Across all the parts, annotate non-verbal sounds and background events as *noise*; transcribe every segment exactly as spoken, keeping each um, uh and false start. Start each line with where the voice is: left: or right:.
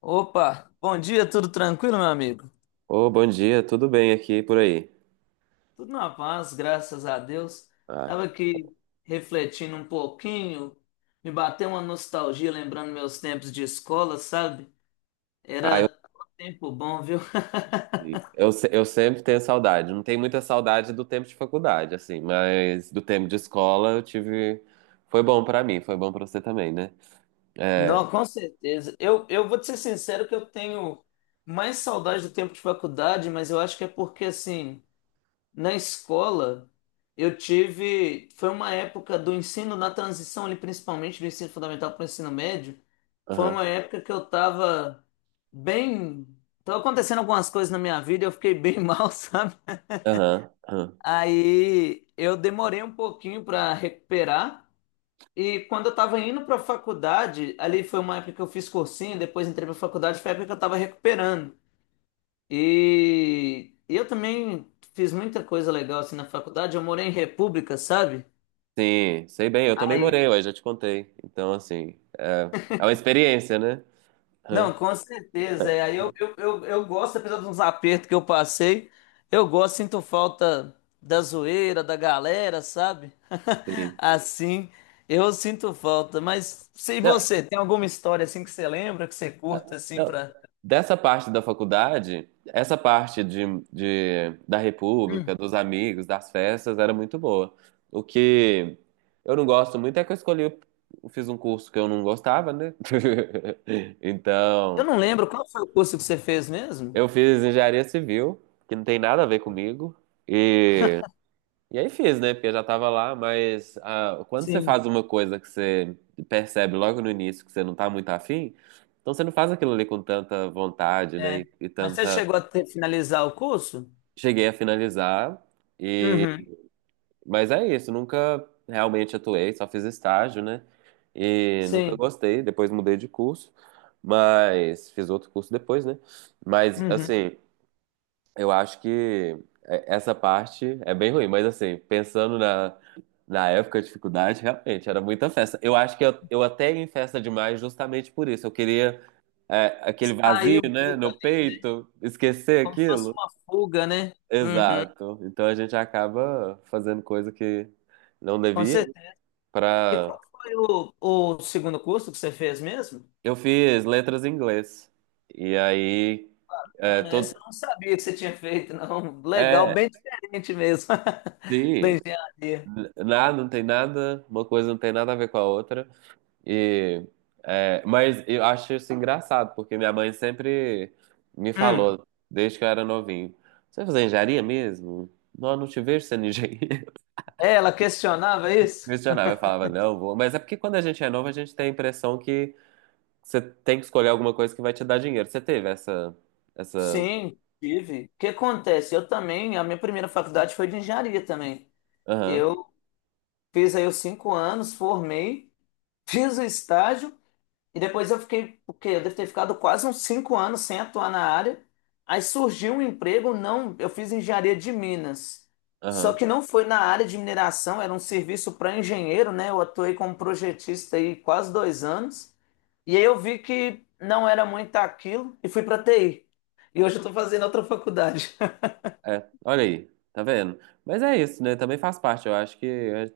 left: Opa, bom dia, tudo tranquilo, meu amigo?
right: Ô, bom dia, tudo bem aqui e por aí?
left: Tudo na paz, graças a Deus.
right: Ah,
left: Tava aqui refletindo um pouquinho, me bateu uma nostalgia lembrando meus tempos de escola, sabe?
right: ah, eu,
left: Era um tempo bom, viu? *laughs*
right: eu, se- eu sempre tenho saudade. Não tenho muita saudade do tempo de faculdade, assim, mas do tempo de escola eu tive. Foi bom pra mim, foi bom pra você também, né? É,
left: Não, com certeza. Eu, eu vou te ser sincero que eu tenho mais saudade do tempo de faculdade, mas eu acho que é porque, assim, na escola, eu tive. Foi uma época do ensino, na transição ali, principalmente do ensino fundamental para o ensino médio. Foi
right: aham,
left: uma época que eu tava bem. Tava acontecendo algumas coisas na minha vida, e eu fiquei bem *laughs* mal, sabe?
right: aham, aham.
left: Aí eu demorei um pouquinho para recuperar. E quando eu tava indo para faculdade, ali foi uma época que eu fiz cursinho, depois entrei para faculdade, foi a época que eu tava recuperando. E eu também fiz muita coisa legal assim na faculdade. Eu morei em República, sabe?
right: Sim, sei bem, eu também
left: Aí,
right: morei, eu já te contei. Então, assim, é, é uma experiência, né? Aham,
left: não, com certeza. É. Aí eu, eu, eu, eu gosto, apesar dos apertos que eu passei, eu gosto, sinto falta da zoeira, da galera, sabe? *laughs*
right: sim.
left: Assim, eu sinto falta. Mas se
right: Não,
left: você tem alguma história assim que você lembra, que você
right: ah,
left: curta assim
right: não.
left: pra.
right: Dessa parte da faculdade, essa parte de, de- da República,
left: Hum.
right: dos amigos, das festas, era muito boa. O que eu não gosto muito é que eu escolhi, eu fiz um curso que eu não gostava, né? *laughs*
left: Eu
right: Então,
left: não lembro qual foi o curso que você fez mesmo?
right: eu fiz engenharia civil, que não tem nada a ver comigo, e aí fiz, né? Porque eu já tava lá, mas ah, quando você
left: Sim,
right: faz uma coisa que você percebe logo no início que você não tá muito afim, então você não faz aquilo ali com tanta vontade, né?
left: é.
right: E, e
left: Mas você
right: tanta.
left: chegou a ter- finalizar o curso?
right: Cheguei a finalizar,
left: Uhum.
right: mas é isso, nunca realmente atuei, só fiz estágio, né? E nunca
left: Sei.
right: gostei, depois mudei de curso, mas fiz outro curso depois, né? Mas
left: Uhum.
right: assim. Eu acho que é- essa parte é bem ruim, mas assim, pensando na, na época de dificuldade, realmente era muita festa. Eu acho que eu, eu até ia em festa demais justamente por isso. Eu queria é, aquele
left: Sair
right: vazio,
left: um
right: né,
left: pouco
right: no
left: ali, né?
right: peito, esquecer
left: Como se fosse
right: aquilo.
left: uma fuga, né? Uhum.
right: Exato. Então a gente acaba fazendo coisa que não
left: Com
right: devia
left: certeza. E
right: para.
left: qual foi o, o segundo curso que você fez mesmo?
right: Eu fiz letras em inglês. E aí, é,
left: Ana, essa
right: todo.
left: eu não sabia que você tinha feito, não. Legal,
right: É,
left: bem diferente mesmo *laughs* da
right: sim,
left: engenharia.
right: n- nada, não tem nada, uma coisa não tem nada a ver com a outra. E, é, mas eu acho isso engraçado, porque minha mãe sempre me
left: Hum.
right: falou, desde que eu era novinho, você vai fazer engenharia mesmo? Não, eu não te vejo sendo engenheiro.
left: É, ela questionava
right: *laughs*
left: isso?
right: Questionava, eu falava, não, vou. Mas é porque quando a gente é novo, a gente tem a impressão que você tem que escolher alguma coisa que vai te dar dinheiro. Você teve essa, essa,
left: Sim, tive. O que acontece? Eu também, a minha primeira faculdade foi de engenharia também.
right: aham,
left: Eu fiz aí os cinco anos, formei, *laughs* fiz o estágio. E depois eu fiquei, o quê? Eu devo ter ficado quase uns cinco anos sem atuar na área. Aí surgiu um emprego, não, eu fiz engenharia de Minas. Só
right: aham.
left: que não foi na área de mineração, era um serviço para engenheiro, né? Eu atuei como projetista aí quase dois anos. E aí eu vi que não era muito aquilo e fui para T I. E hoje eu estou fazendo outra faculdade.
right: É, olha aí, tá vendo? Mas é isso, né? Também faz parte, eu acho que é,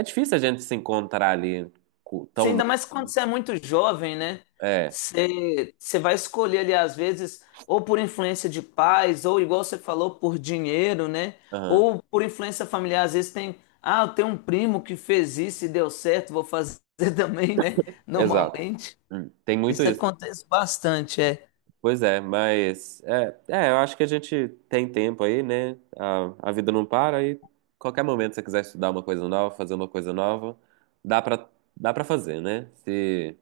right: é difícil a gente se encontrar ali co- tão
left: Sim,
right: novo,
left: ainda mais quando
right: né?
left: você é muito jovem, né?
right: É,
left: Você, você vai escolher ali, às vezes, ou por influência de pais, ou igual você falou, por dinheiro, né?
right: aham.
left: Ou por influência familiar, às vezes tem, ah, eu tenho um primo que fez isso e deu certo, vou fazer *laughs* também, né?
right: Exato.
left: Normalmente.
right: Hum, Tem muito
left: Isso
right: isso.
left: acontece bastante, é.
right: Pois é, mas é, é, eu acho que a gente tem tempo aí, né? A, a vida não para, e qualquer momento que você quiser estudar uma coisa nova, fazer uma coisa nova, dá pra, dá pra fazer, né? Se,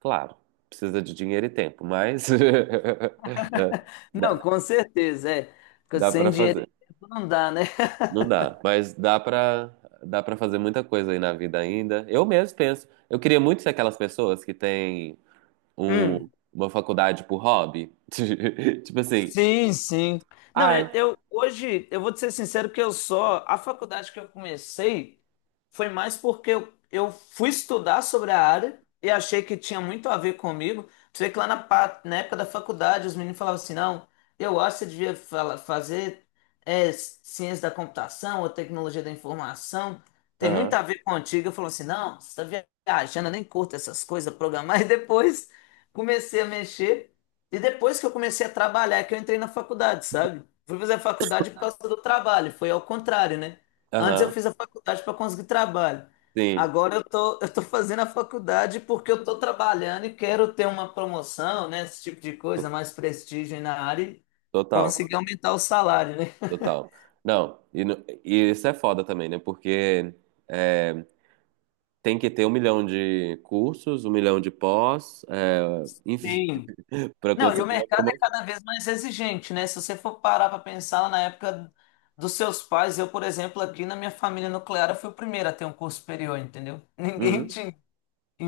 right: claro, precisa de dinheiro e tempo, mas *laughs* é,
left: Não,
right: dá,
left: com certeza, é. Porque
right: dá
left: sem
right: para
left: dinheiro
right: fazer.
left: não dá, né?
right: Não dá, mas dá pra, dá pra fazer muita coisa aí na vida ainda. Eu mesmo penso, eu queria muito ser aquelas pessoas que têm um-
left: Hum.
right: uma faculdade por hobby. *laughs* Tipo assim,
left: Sim, sim. Não,
right: ai,
left: eu, eu- hoje eu vou te ser sincero que eu só a faculdade que eu comecei foi mais porque eu, eu fui estudar sobre a área e achei que tinha muito a ver comigo. Você vê que lá na, pa- na época da faculdade os meninos falavam assim, não, eu acho que você devia fala- fazer é, ciência da computação ou tecnologia da informação. Tem muito
right: aham,
left: a ver contigo. Eu falo assim, não, você está viajando, eu nem curto essas coisas, programar. *laughs* E depois comecei a mexer. E depois que eu comecei a trabalhar, é que eu entrei na faculdade, sabe? Fui fazer a faculdade por causa do trabalho, foi ao contrário, né? Antes eu
right: aham,
left: fiz a faculdade para conseguir trabalho.
right: sim,
left: Agora eu tô, eu tô *laughs* fazendo a faculdade porque eu tô trabalhando e quero ter uma promoção, né? Esse tipo de coisa, mais prestígio na área e
right: total,
left: conseguir aumentar o salário, né?
right: total. Não, e, no- e isso é foda também, né? Porque é, tem que ter um milhão de cursos, um milhão de pós, é, enfim,
left: Sim.
right: *laughs* pra
left: Não, e o
right: conseguir uma
left: mercado é
right: promoção.
left: cada vez mais exigente, né? Se você for parar para pensar na época dos seus pais, eu, por exemplo, aqui na minha família nuclear, eu fui o primeiro a ter um curso superior, entendeu? *laughs*
right: Uhum.
left: Ninguém tinha.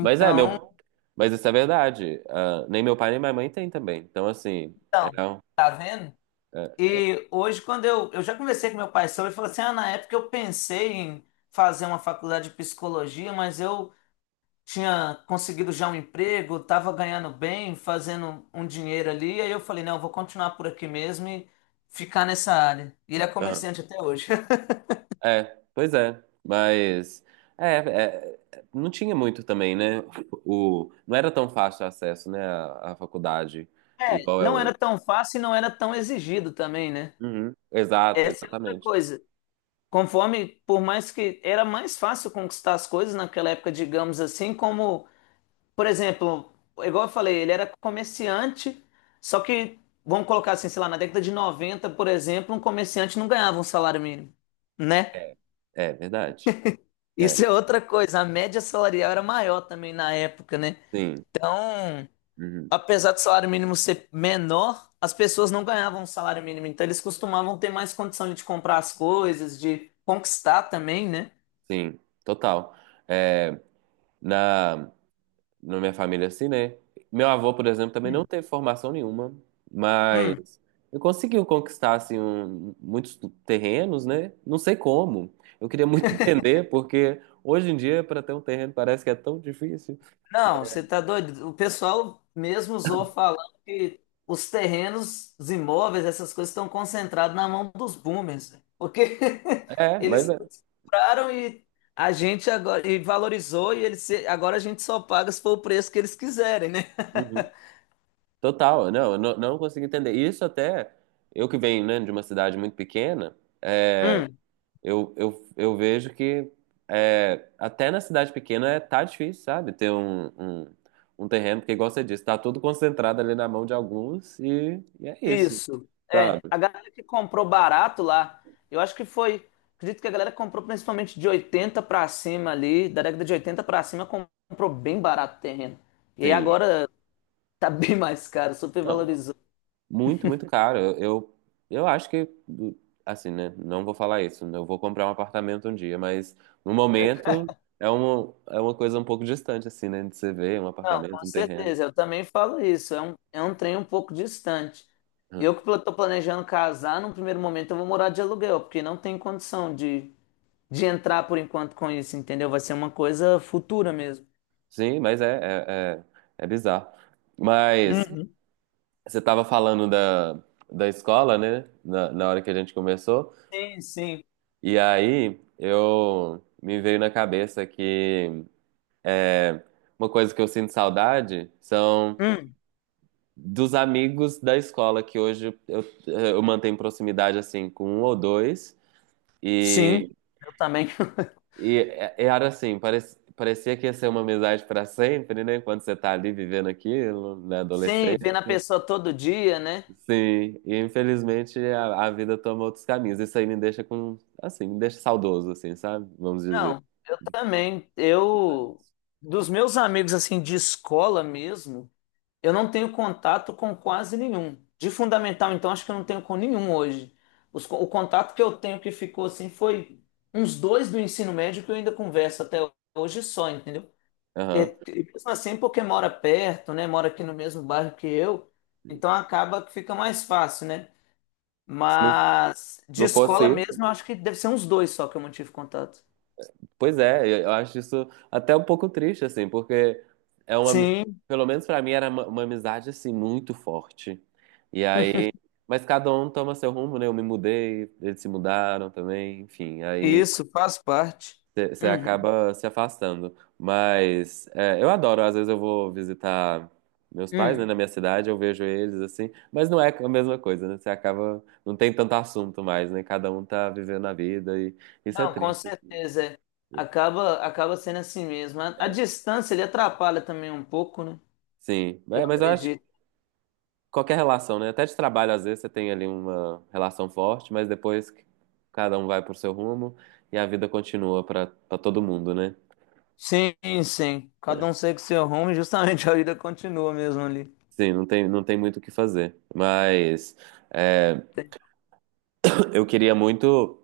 right: Mas é, meu, mas isso é verdade. Ah, nem meu pai nem minha mãe tem também. Então, assim, é,
left: então, tá vendo?
right: é,
left: E hoje, quando eu, eu já conversei com meu pai sobre, ele falou assim: ah, na época eu pensei em fazer uma faculdade de psicologia, mas eu tinha conseguido já um emprego, estava ganhando bem, fazendo um dinheiro ali. Aí eu falei, não, eu vou continuar por aqui mesmo e ficar nessa área. E ele é comerciante até hoje. *laughs*
right: É, pois é, mas é, é, não tinha muito também, né? O, não era tão fácil o acesso, né, à, à faculdade,
left: É,
right: igual é
left: não era
right: hoje.
left: tão fácil e não era tão exigido também, né?
right: Uhum. Exato,
left: Essa é outra
right: exatamente.
left: coisa. Conforme, por mais que era mais fácil conquistar as coisas naquela época, digamos assim, como, por exemplo, igual eu falei, ele era comerciante, só que, vamos colocar assim, sei lá, na década de noventa, por exemplo, um comerciante não ganhava um salário mínimo, né?
right: É, é verdade. É,
left: Isso é outra coisa, a média salarial era maior também na época, né?
right: sim.
left: Então,
right: Uhum.
left: apesar do salário mínimo ser menor, as pessoas não ganhavam salário mínimo, então eles costumavam ter mais condição de comprar as coisas, de conquistar também, né?
right: Sim, total. É, na, na minha família, assim, né? Meu avô, por exemplo, também não teve formação nenhuma, mas
left: Hum.
right: eu consegui conquistar assim, um- muitos terrenos, né? Não sei como. Eu queria muito entender, porque hoje em dia, para ter um terreno, parece que é tão difícil.
left: Não, você tá doido? O pessoal mesmo usou falando que os terrenos, os imóveis, essas coisas estão concentrados na mão dos boomers, né? Porque *laughs*
right: É, mas
left: eles
right: é.
left: compraram e a gente agora e valorizou e eles se- agora a gente só paga se for o preço que eles quiserem, né?
right: Uhum. Total, não, eu não, não consegui entender. Isso até, eu que venho, né, de uma cidade muito pequena, é,
left: Hum,
right: eu, eu, eu vejo que é, até na cidade pequena é, tá difícil, sabe? Ter um, um, um terreno, porque igual você disse, tá tudo concentrado ali na mão de alguns, e, e é isso,
left: isso.
right: sabe?
left: É, a galera que comprou barato lá, eu acho que foi, acredito que a galera que comprou principalmente de oitenta pra cima ali, da década de oitenta pra cima comprou bem barato o terreno. E aí
right: Sim.
left: agora tá bem mais caro, super
right: Não,
left: valorizou.
right: muito, muito caro. Eu, eu eu acho que, assim, né? Não vou falar isso. Eu vou comprar um apartamento um dia, mas no momento é uma, é uma coisa um pouco distante, assim, né? De você ver um
left: Não,
right: apartamento,
left: com
right: um terreno.
left: certeza, eu também falo isso. É um, é um trem um pouco distante.
right: Hum.
left: Eu que pla- tô planejando casar, num primeiro momento eu vou morar de aluguel, porque não tem condição de, de entrar por enquanto com isso, entendeu? Vai ser uma coisa futura mesmo.
right: Sim, mas é, é, é, é bizarro. Mas
left: Uhum.
right: você estava falando da, da escola, né? Na, na hora que a gente começou.
left: Sim, sim.
right: E aí eu me veio na cabeça que é, uma coisa que eu sinto saudade são
left: Hum,
right: dos amigos da escola, que hoje eu, eu mantenho proximidade assim com um ou dois.
left: sim,
right: E,
left: eu também. *laughs*
right: e é- é, era assim, parece- parecia que ia ser uma amizade para sempre, né? Quando você tá ali vivendo aquilo, na
left: Sim,
right: adolescência.
left: vendo a pessoa todo dia, né?
right: Sim, e infelizmente a, a vida toma outros caminhos. Isso aí me deixa com, assim, me deixa saudoso, assim, sabe? Vamos dizer.
left: Não, eu também. Eu, dos meus amigos, assim, de escola mesmo. Eu não tenho contato com quase nenhum. De fundamental, então, acho que eu não tenho com nenhum hoje. Os co- o contato que eu tenho que ficou assim foi uns dois do ensino médio que eu ainda converso até hoje só, entendeu? E,
right: Aham.
left: e mesmo assim, porque mora perto, né? Mora aqui no mesmo bairro que eu, então acaba que fica mais fácil, né?
right: Se não,
left: Mas de
right: não fosse
left: escola mesmo, eu
right: isso.
left: acho que deve ser uns dois só que eu mantive contato.
right: Pois é, eu acho isso até um pouco triste, assim, porque é uma, ami-
left: Sim,
right: pelo menos pra mim era uma, uma amizade assim muito forte. E aí,
left: *laughs*
right: mas cada um toma seu rumo, né? Eu me mudei, eles se mudaram também, enfim, aí
left: isso faz parte.
right: você
left: Uhum.
right: acaba se afastando. Mas é, eu adoro, às vezes eu vou visitar meus pais,
left: Uhum.
right: né, na minha cidade, eu vejo eles assim, mas não é a mesma coisa, né? Você acaba, não tem tanto assunto mais, né? Cada um tá vivendo a vida e isso é
left: Não, com
right: triste.
left: certeza. É.
right: É.
left: Acaba, acaba sendo assim mesmo. A, a distância ele atrapalha também um pouco, né?
right: Sim.
left: Eu
right: É, mas eu acho que
left: acredito.
right: qualquer relação, né? Até de trabalho, às vezes, você tem ali uma relação forte, mas depois que cada um vai pro seu rumo e a vida continua para todo mundo, né?
left: Sim, sim. Cada um segue seu rumo e justamente *laughs* a vida continua mesmo ali.
right: Sim, não tem, não tem muito o que fazer. Mas é, *clears throat* eu queria muito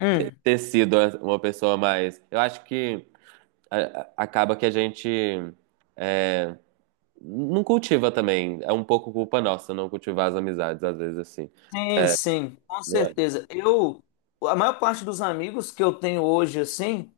left: Hum,
right: ter sido uma pessoa mais. Eu acho que a- a- acaba que a gente é, não cultiva também. É um pouco culpa nossa não cultivar as amizades, às vezes, assim.
left: sim, sim, com
right: Não é?
left: certeza. Eu, a maior parte dos amigos que eu tenho hoje, assim,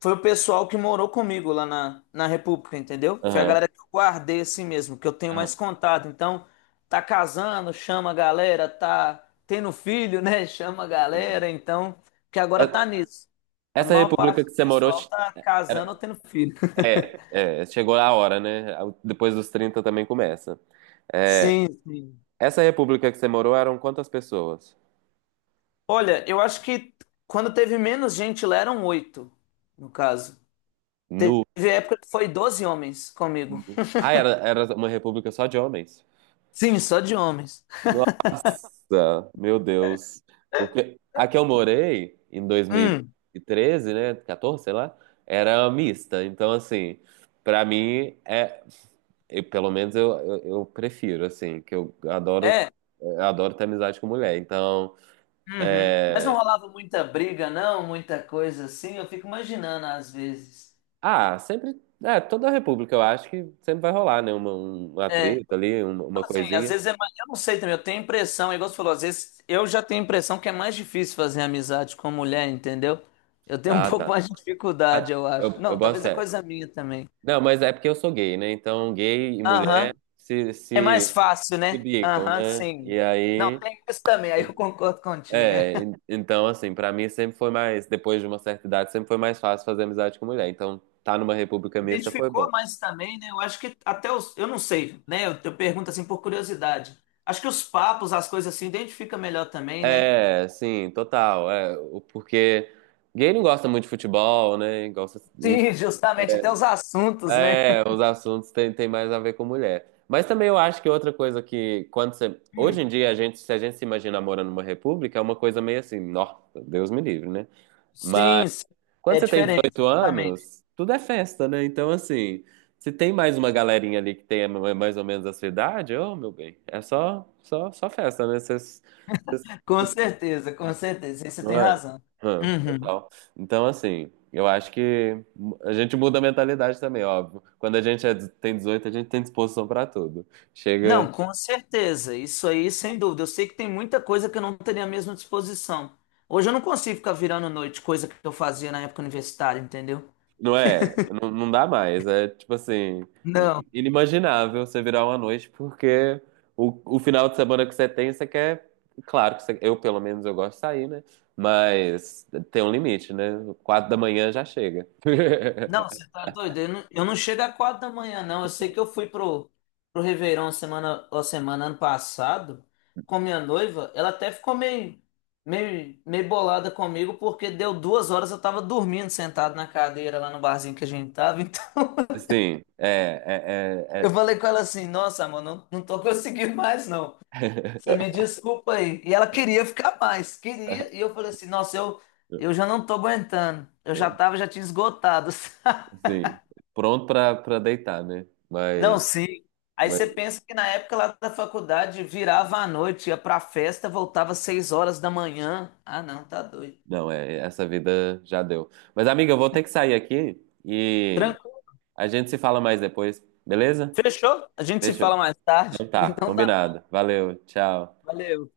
left: foi o pessoal que morou comigo lá na, na República, entendeu? Foi a
right: Aham,
left: galera que eu guardei assim mesmo, que eu tenho mais
right: aham.
left: contato. Então, tá casando, chama a galera, tá tendo filho, né? *laughs* Chama a galera, então, que agora tá
right: É-
left: nisso. A
right: Essa
left: maior
right: república
left: parte
right: que
left: do
right: você morou.
left: pessoal tá casando ou tendo filho. *laughs*
right: É, é, chegou a hora, né? Depois dos trinta também começa. É,
left: Sim, sim.
right: essa república que você morou eram quantas pessoas?
left: Olha, eu acho que quando teve menos gente lá eram oito, no caso. Teve
right: Nu.
left: época que foi doze homens comigo.
right: Ah, era, era uma república só de homens.
left: Sim, só de homens.
right: Nossa, meu Deus. Porque a que eu morei em dois mil
left: Hum.
right: e treze né? quatorze, sei lá, era mista. Então, assim, pra mim é. Eu- pelo menos eu, eu, eu prefiro, assim, que eu adoro,
left: É.
right: eu adoro ter amizade com mulher. Então,
left: Uhum. Mas não
right: é,
left: rolava muita briga, não, muita coisa assim. Eu fico imaginando às vezes.
right: ah, sempre. É, toda a República, eu acho que sempre vai rolar, né? Uma, um- uma
left: É,
right: treta ali, uma, uma
left: fala assim, às
right: coisinha.
left: vezes é mais, eu não sei também, eu tenho impressão, igual você falou, às vezes eu já tenho impressão que é mais difícil fazer amizade com mulher, entendeu? Eu tenho um *laughs*
right: Ah,
left: pouco
right: tá.
left: mais de dificuldade,
right: Ah,
left: eu acho.
right: eu, eu
left: Não,
right: boto
left: talvez é
right: fé.
left: coisa minha também.
right: Não, mas é porque eu sou gay, né? Então, gay e
left: Aham.
right: mulher se,
left: É mais
right: se,
left: fácil,
right: se
left: né?
right: bicam,
left: Aham,
right: né? E
left: sim. Não,
right: aí.
left: tem isso também, aí eu concordo contigo.
right: É,
left: *laughs*
right: en- então, assim, pra mim sempre foi mais. Depois de uma certa idade, sempre foi mais fácil fazer amizade com mulher. Então, tá numa República mista foi
left: Identificou,
right: bom.
left: mas também, né? Eu acho que até os. Eu não sei, né? Eu, eu pergunto assim por curiosidade. Acho que os papos, as coisas assim, identifica melhor também, né?
right: É, sim, total. É, o- porque gay não gosta muito de futebol, né? Gosta.
left: Sim, *laughs* justamente, até os assuntos, né?
right: É, os assuntos têm, têm mais a ver com mulher. Mas também eu acho que outra coisa que, quando você. Hoje
left: Hum,
right: em dia, a gente, se a gente se imagina morando numa república, é uma coisa meio assim, nossa, Deus me livre, né? Mas
left: sim, sim.
right: quando
left: É
right: você tem
left: diferente,
right: dezoito
left: justamente.
right: anos, tudo é festa, né? Então, assim, se tem mais uma galerinha ali que tem mais ou menos a sua idade, ô, meu bem, é só, só, só festa, né? Você
left: Com certeza, com certeza, aí você
right: não
left: tem
right: é?
left: razão.
right: Ah,
left: Uhum.
right: total. Então, assim, eu acho que a gente muda a mentalidade também, óbvio. Quando a gente é- tem dezoito a gente tem disposição pra tudo. Chega.
left: Não, com certeza. Isso aí, sem dúvida. Eu sei que tem muita coisa que eu não teria a mesma disposição. Hoje eu não consigo ficar virando noite, coisa que eu fazia na época universitária, entendeu?
right: Não é? Não, não dá mais. É tipo assim,
left: não
right: i- inimaginável você virar uma noite, porque o, o final de semana que você tem, você quer. Claro que você- eu, pelo menos, eu gosto de sair, né? Mas tem um limite, né? Quatro da manhã já chega.
left: Não, você
right: *laughs*
left: tá doido? Eu não, eu não chego a quatro da manhã, não. Eu sei que eu fui pro, pro Réveillon semana, ó, semana ano passado com minha noiva. Ela até ficou meio, meio, meio bolada comigo porque deu duas horas eu tava dormindo sentado na cadeira lá no barzinho que a gente tava. Então
right: Sim, é,
left: *laughs*
right: é,
left: eu
right: é...
left: falei com ela assim: Nossa, amor, não, não tô conseguindo mais, não. Você me desculpa aí. E ela queria ficar mais, queria. E eu falei assim: Nossa, eu, eu já não tô aguentando. Eu já
right: é- *laughs*
left: tava, já tinha esgotado. *laughs*
right: Sim, pronto pra, pra deitar, né?
left: Não,
right: Mas,
left: sim. Aí
right: mas
left: você pensa que na época lá da faculdade virava à noite, ia pra festa, voltava às seis horas da manhã. Ah, não, tá doido.
right: não, é, essa vida já deu. Mas, amiga, eu vou ter que sair aqui e
left: Tranquilo.
right: a gente se fala mais depois, beleza?
left: Fechou? A gente se
right: Fechou.
left: fala
right: Tem.
left: mais tarde.
right: Então
left: *laughs*
right: tá,
left: Então tá bom.
right: combinado. Valeu, tchau.
left: Valeu.